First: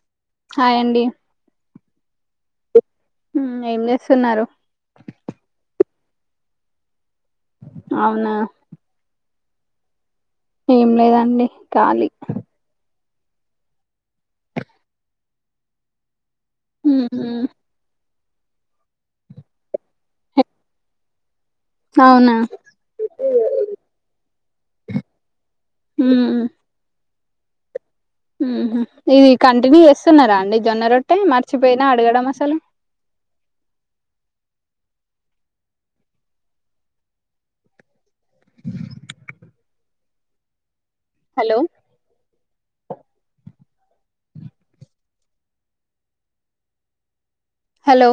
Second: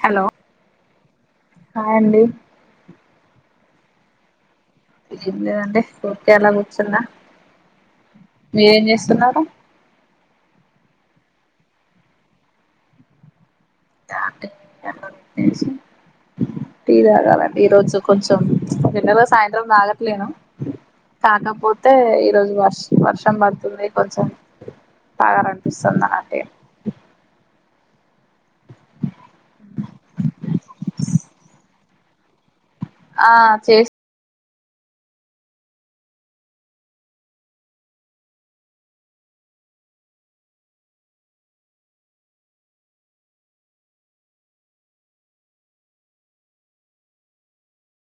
hello hi అండి hi అండి ఉమ్ ఏం చేస్తున్నారు ఏం లేదండి ఉర్కే అలా కూర్చున్న అవునా మీరేం చేస్తున్నారు ఏం లేదండి కాలి టీ ఉమ్ తాగాలండి ఈ రోజు కొంచం ఎన్నర సాయంత్రం నాగట్నా కాకపోతే అవునా ఈరోజు వర్ష వర్షం పడుతుంది కొంచం తాగారంపిస్తుంద అటే మ్ హూ ఇది కంటిన్యూ చేస్తున్నారా అండి జొన్న రొట్టె మర్చిపోయినా అడగడం అసలు ఆ చేస్ హలో హలో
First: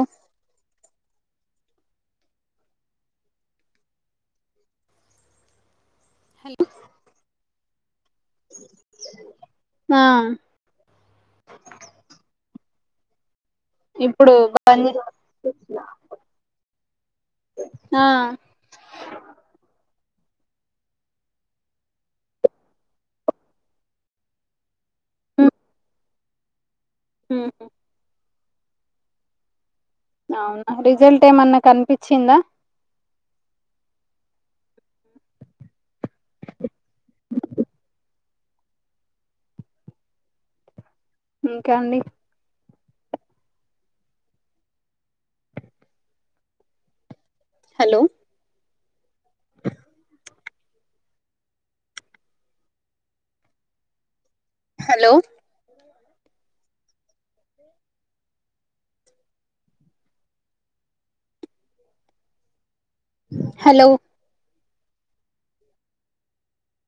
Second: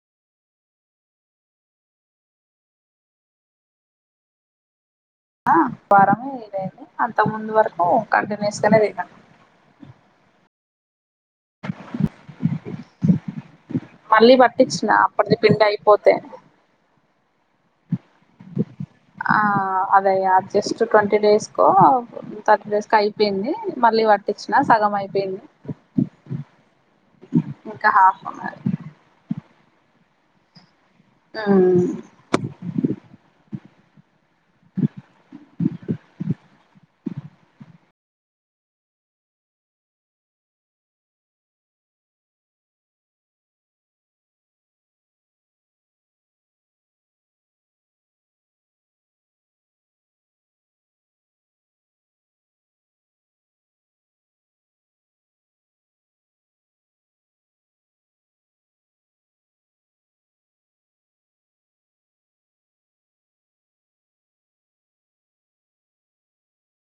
ఆ వారము ఇది ఏంటి అంతకు ముందు వరకు కంటిన్యూస్ గానేతిన్న ఆ ఇప్పుడు మళ్ళీ బంద్ పట్టించిన చే అప్పటిది పిండి అయిపోతే ఆ ఆ అదయ జస్ట్ ట్వంటీ డేస్ కో థర్టీ డేస్ కో అయిపోయింది మళ్ళీ వర్క్ ఇచ్చినారు సగం అయిపోయింది ఉమ్ ఉమ్ ఇంకా హాఫ్ ఉన్నది అవునా రిజల్ట్ ఏమన్నా కనిపించిందా ఇంకా అండి హలో హలో హలో